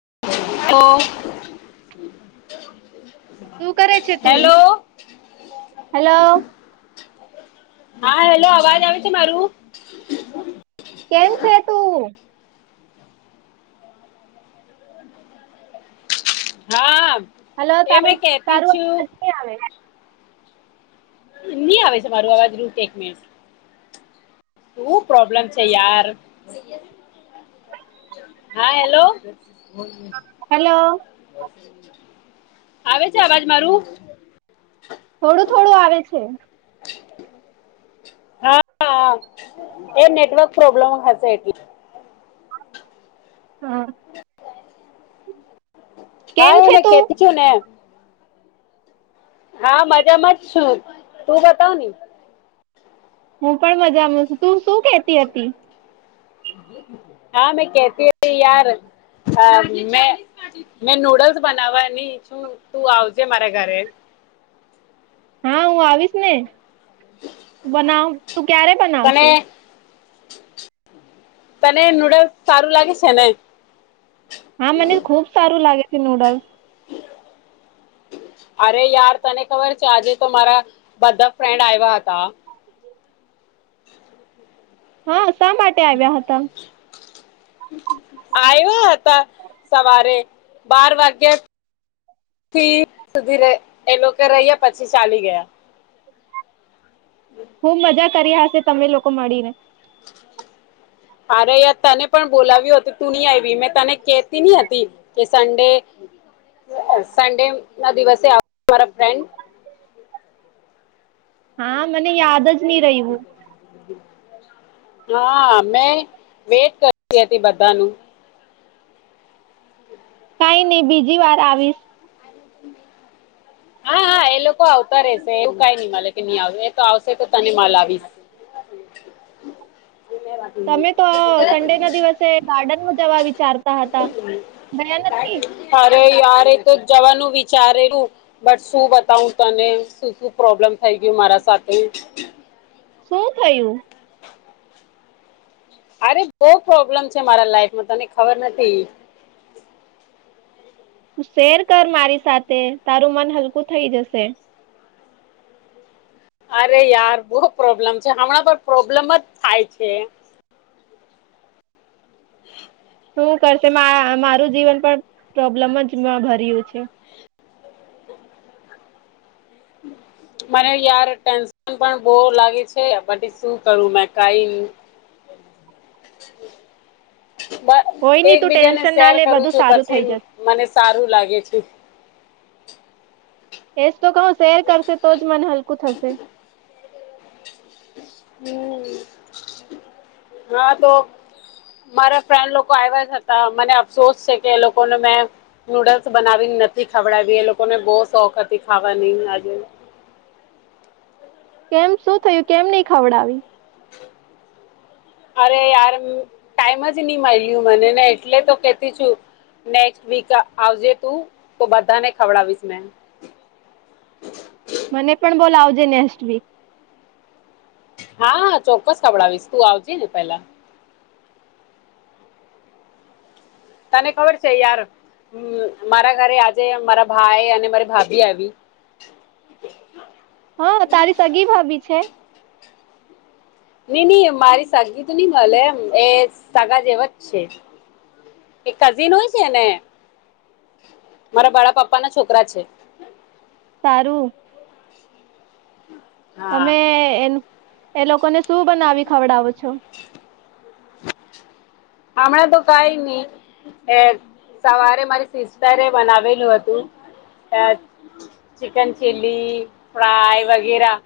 તો. [inaudible] શું કરે છે તું હેલો. હા હેલો અવાજ આવે છે મારું. કેમ છે તું. હા. હલો એ તારું મેં કહેતી તારું અવાજ છું નથી આવે. ની આવે છે તમારુ અવાજ રૂક એક મિનિટ. હુ પ્રોબ્લેમ છે યાર. હા હેલો. હેલો આવે છે અવાજ મારું? થોડું થોડું આવે છે. [inaudible] હલો, એ નેટવર્ક પ્રોબ્લેમ હશે એટલે. હા. કેમ હા, છે એને તું? કેતિ છુંને. હા, મજામાં જ છું. તું બતાવ ને? હું પણ મજામાં છું. તું શું કેતી હતી? હા, મેં કેતી હતી યાર અહ મેં મેં નુડલ્સ બનાવવાની છું તું આવજે મારા ઘરે. હા, હું આવીશ ને. બનાવ, તું ક્યારે તને બનાવશે? તને નૂડલ્સ સારું લાગે છે ને? હા, મને ખુબ સારું લાગે છે નૂડલ્સ. અરે યાર તને ખબર છે આજે તો મારા બધા ફ્રેન્ડ આવ્યા હતા. [inaudible] હા. શા માટે આવ્યા હતા? આવ્યા હતા સવારે બાર વાગ્યાથી સુધી રેહ એ લોકો રહ્યા પછી ચાલી ગયા. ખુબ મજા કરી હશે તમે લોકો મળીને? અરે યાર તને પણ બોલાવ્યો હતું તું નહી આવી મેં તને કેતી ની હતી કે સન્ડે અહ સન્ડે ના દિવસે આવ્યા મારા ફ્રેન્ડ. હા, મને યાદ જ નહી રહ્યું. હા મેં વેટ કરતી હતી બધાનું. કઈ નઈ બીજી વાર આવીશ. હા હા એ લોકો આવતા રેશે એવું કઈ નઈ મળે કે નહી આવશે એ તો આવશે તો તને મળાવીસ. તમે તો સન્ડે ના દિવસે ગાર્ડનમાં જવા વિચારતા હતા, ગયા નથી? અરે યાર એ તો જવાનું વિચારેલું. બટ શું બતાવું તને શું શું પ્રોબ્લેમ થઈ ગયું મારા સાથે. શું થયું? અરે બહ પ્રોબ્લેમ છે મારા લાઈફમાં તને ખબર નથી. તું શેર કર મારી સાથે તારું મન હલકું થઇ જશે. અરે યાર બહુ પ્રોબ્લેમ છે હમણાં તો પ્રોબ્લેમ જ થાય છે. હમ [inaudible] શું કરશે મા મારું જીવન પણ પ્રોબ્લેમ જ ભર્યું છે. મને યાર ટેન્શન પણ બહ લાગે છે પછી શું કરું મે કઈ. કોઈ નહી તું એકબીજાને ટેન્શન ના શેર લે કરું બધું છું સારું પછી થઈ જશે. મને સારું લાગે છે. [inaudible] એસ [unintelligible] તો કહ શેર કરશે તો જ મને હલકું થશે. હમ હા તો મારા ફ્રેન્ડ લોકો આવ્યા જ હતા મને અફસોસ છે કે એ લોકોને મેં નૂડલ્સ બનાવી નથી ખવડાવી, એ લોકોને બહ શોખ હતી ખાવાની આજે. કેમ શું થયું કેમ નહી ખવડાવી? અરે યાર ટાઈમ જ નહી મળ્યું મનેને એટલે તો કેતી છું, નેઝ્ટ વીક આવજે તું તો બધાને ખવડાવીશ મે. મને પણ બોલ આવજે નેસ્ટ વીક. હા હા ચોક્કસ ખવડાવીશ તું આવજે ને પેલા. તને ખબર છે યાર મારા ઘરે આજે, મારા ભાઈ અને મારી ભાભી આવી. હા તારી સગી ભાભી છે? નઈ નહી મારી સાદગી તો નઈ મળે એમ એ સાગા જેવા જ છે, એક કઝિન હોય છે, ને મારા બાળપપ્પા ના છોકરા છે. સારું. હમ [inaudible] તમે એનું એ લોકોને શું બનાવી ખવડાવો છો? હમણાં તો કઈ નહી, સવારે મારી સિસ્ટરે બનાવેલું હતું ચિકન ચીલી, ફ્રાય વગેરા.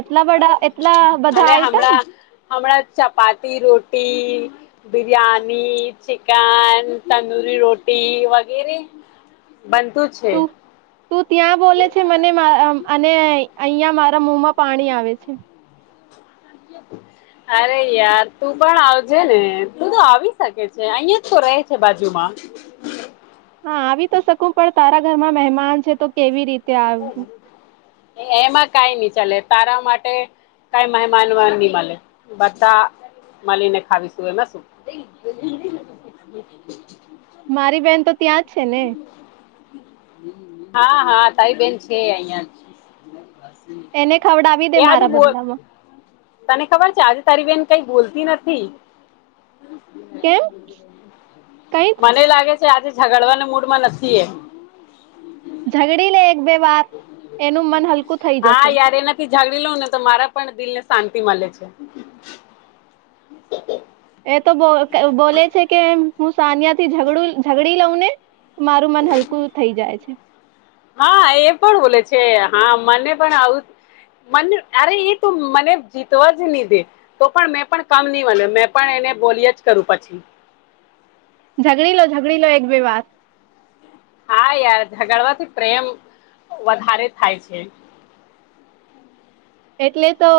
એટલા બધા એટલા બધા અનેણા આઈટમ હણા ચપાતી રોટી બિરયાની, ચિકન, તંદુરી રોટી, વગેરે. બનતું છે. તું તું ત્યાં બોલે છે મને અને અહિયાં મારા મુમાં પાણી આવે છે. અરે યાર તું પણ આવજે ને તું તો આવી શકે છે અહિયાં જ તો ર છે બાજુમાં. હા આવી તો શકું પણ તારા ઘરમાં મહેમાન છે તો કેવી રીતે? આવું એમાં કઈની. ચલે તારા માટે કઈ મહેમાન નહી મળે, બધા મળીને ખાવીશું એમાં શું. મારી બેહેન તો ત્યાં જ છે ને. હા હા તારી બેેન છે અહિયાં જ. એને ખવડાવી દે મારા બદલામાં. તને ખબર છે આજે તારી બેન કઈ બોલતી નથી. કેમ કઈ? મને લાગે આજે ઝગડવાના મૂડમાં નથી એ. ઝગડી લે. બે વાર, એનું મન હલકું થઇ જશે. જાગડી લઉં ને તો મારા પણ દિલ ને શાંતિ મળે છે. એ તો બોલે છે કે હું સાનિયા થી ઝઘડું ઝડી લઉ ને. મારું મન હલકું થઈ જાય છે. હા એ પણ બોલે છે હા મને પણ આવું, મને અરે એ તો મને જીતવા જ નહી દે, તો પણ મેં પણ કમ નહી મળે બને મેં પણ એને બોલી જ કરું પછી. ઝઘડી લો ઝગડી લો એક બે વાર. ય ઝગડવાથી પ્રેમ વધારે થાય છે. એટલે તો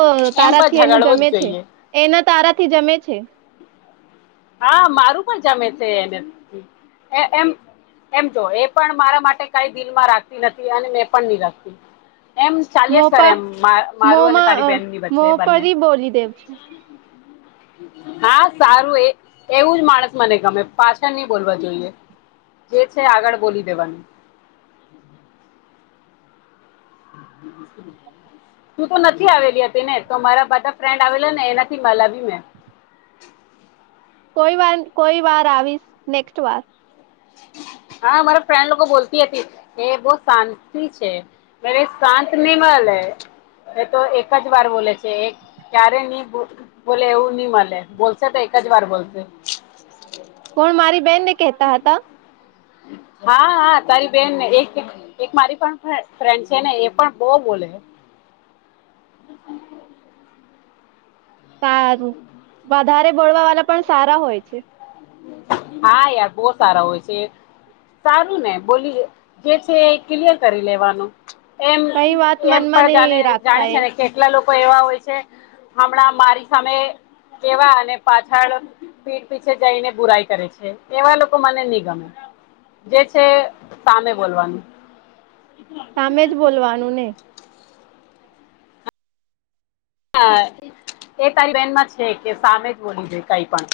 એમ પણ તારાથી એનું ઝઘડવું જ જમે છે, જોઈએ એના તારા થી જમે છે. હા મારું પણ જમે છે એનેમ એમ, જો એ પણ મારા માટે કઈ દિલમાં રાખતી નથી અને મેં પણ નહી રાખતી. એમ ચાલ્યા જ કરે મોપા એમ મારું અને તારી મોમાં બેહેનની વચ્ચે બંને મોપરી બોલી દેવ છે. હા સારું એ એવું જ માણસ મને ગમે પાછળ નહી બોલવા જોઈએ, જે છે આગળ બોલી દેવાનું. તું તો નથી આવેલી હતી ને તો મારા બધા ફ્રેન્ડ આવેલા ને એનાથી મળલા બી મે. કોઈ વાર કોઈ વાર આવીશ નેક્સ્ટ વાર. હા મારા ફ્રેન્ડ લોકો બોલતી હતી, એ બહ શાંતિ છે, એ શાંત નહી મળે, એ તો એક જ વાર બોલે છે એ ક્યારે નહી બોલે એવું નહી મળે બોલશે તો એક જ વાર બોલશે. કોણ મારી બેન ને કેતા હતા? હા હા તારી બેન, એક મારી પણ ફ્રેન્ડ છે ને એ પણ બહ બોલે. હ [inaudible] સારું, વધારે બોલવા વાળા પણ સારા હોય છે. હા યાર બહ સારા હોય છે, સારું ને બોલી જે છે ક્લિયર કરી લેવાનું. એમ કઈ વાત એમ મનમાં પણ જાને નહી જાણે રાખતા છે એ ને કેટલા લોકો એવા હોય છે આપણા, મારી સામે એવા અને પાછળ પીઠ પીછે જઈને બુરાઈ કરે છે એવા લોકો મને ન ગમે જે છે સામે બોલવાનું. સામે જ બોલવાનું ને. હા એ તારી બેહેનમાં છે કે સામે જ બોલી જોઈ કઈ પણ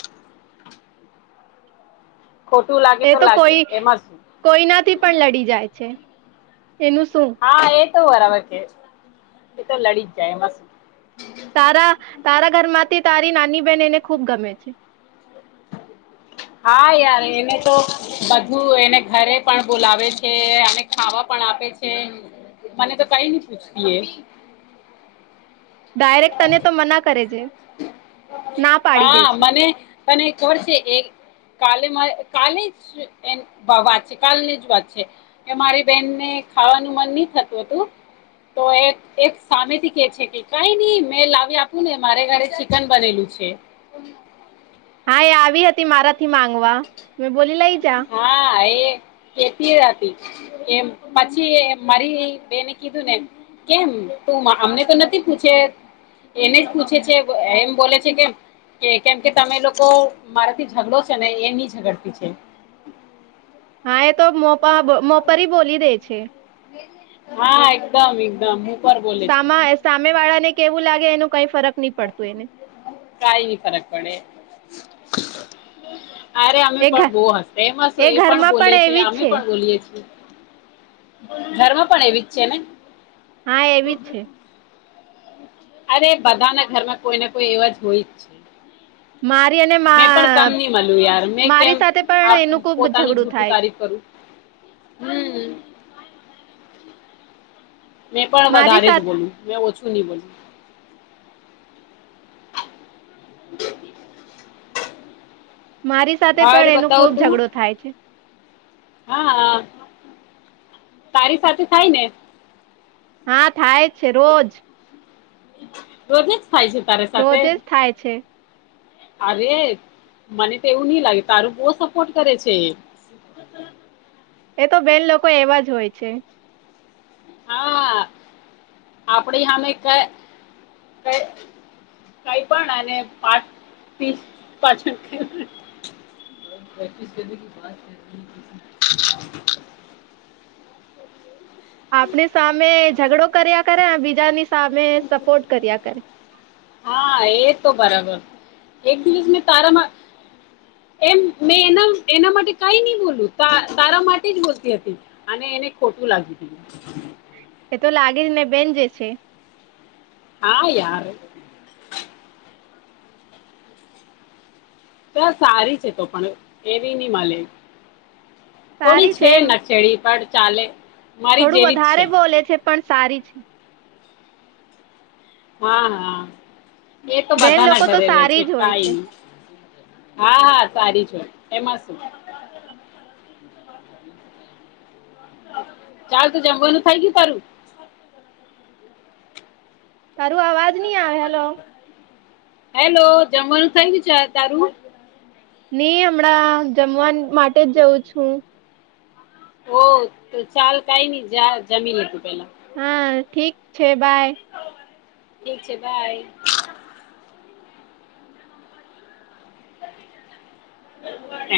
ખોટું લાગે એ તો લાગે કોઈ એમાં શું કોઈનાથી પણ લડી જાય છે. એનું શું. હા એ બરાબર કે એ તો લડી જ જાય બસ. તારા તારા ઘર માંથી તારી નાની બેહેન એને ખુબ ગમે છે. હા યાર એને તો બધું એને ઘરે પણ બોલાવે છે અને ખાવા પણ આપે છે મને તો કઈ ન પૂછતી એ ડાયરેક્ટ તને તો મના કરે છે. ના પાડી દે હા છે મને મને ખબર છે એ કાલે કાલે જ વાત છે કાલની જ વાત છે કે મારી બેહેનને ખાવાનું મન નહી થતું હતું તો એક સામેથી કે છે કે કઈ નઈ મેં લાવી આપું ને મારે. રે ચિકન બનેલું છે. હા એ આવી હતી મારા થી માંગ. વા મે બોલી લઈ જા. હા એ હતી એમ પછી મારી બેને કીધું ને કેમ તું અમને તો નથી પૂછે એને જ પૂછે છે એમ બોલે છે કેમ કે કેમ કે તમે લોકો મારાથી ઝઘડો છેો ને એ. જગડતી છે. હા એ તો મોપ મોપર બોલી દે છે. હા એકદમ એકદમ. પર બોલે છે સામા સામે વાળા ને કેવું લાગે એનું. કઈ ફરક નહી પડતું એને કઈ નહી ફરક પડે ધ. અરે અમે એ ઘ પણ બો હસ્તે હસ એ પણ બોલી છે અમે પણ બોલીએ છીએ. ઘરમાં પણ એવી જ છે ને હા એવીજ છે. અરે બધાના ઘરમાં કોઈને કોઈ એવા જ હોય જ છે. મારી અને મેં પણ કમ મા ન મળ્યું યાર મેં કેમ મારી સાથે પણ એનું ખુબ પોતાનું ઝઘડું જૂઠું થાય છે તારીફ કરું હમ. મેં પણ મારી વધારે જ સાથે બોલ્યું મેં ઓછું. શન બલ. બ. મારી સાથે ઓર પણ એનો બતાવ ખુબ તું ઝઘડો થાય છે. હા હા તારી સાથે થાય ને. હા થાય જ છે રોજ. બોરને થાય છે તારે સાથે રોજ જ થાય છે અરે મને તો એવું નઈ લાગે તારું બહ સપોર્ટ કરે છે. એ તો બેન લોકો એવા જ હોય છે. હા આપડી સામે ક કઈ પણ, અને પાચ્રીસ પાછ આપણી સામે ઝઘડો કર્યા કર્યા બીજા બજાની સામે સપોર્ટ કર્યા કરે. હા એ તો બરાબર, એક દિવસ મે તારામાં એમ મે એના એના માટે કઈ નહી બોલું તારા માટે જ બોલતી હતી, અને ખોટું લાગી ગયું. એ તો લાગે જ ને બેન જ છે. હા યાર. તો સારી છે તો પણ, એવી નહી મળે. થોડી છે નચેડી પણ ચાલે મારી જેવી જ છે. અછ [inaudible] હા હા. એ તો બેન બધા ના લોકો તો ઘરે રે છે સારી જ હોય કાઈમ. હા હા સારી છે, એમાં શું. ચાલ તું જમવાનું થઇ ગયું તારું? તારું અવાજ નહી આવે, હેલો. હેલો, જમવાનું થઈ ગયું છે તારું? નહી હમણાં જમવાન માટે જ જાઉં છું. ઓ તો ચાલ કઈ નહી જા જમી લે તું પેલા. હા, ઠીક છે બાય. ઠીક છે ભાઈ. એ.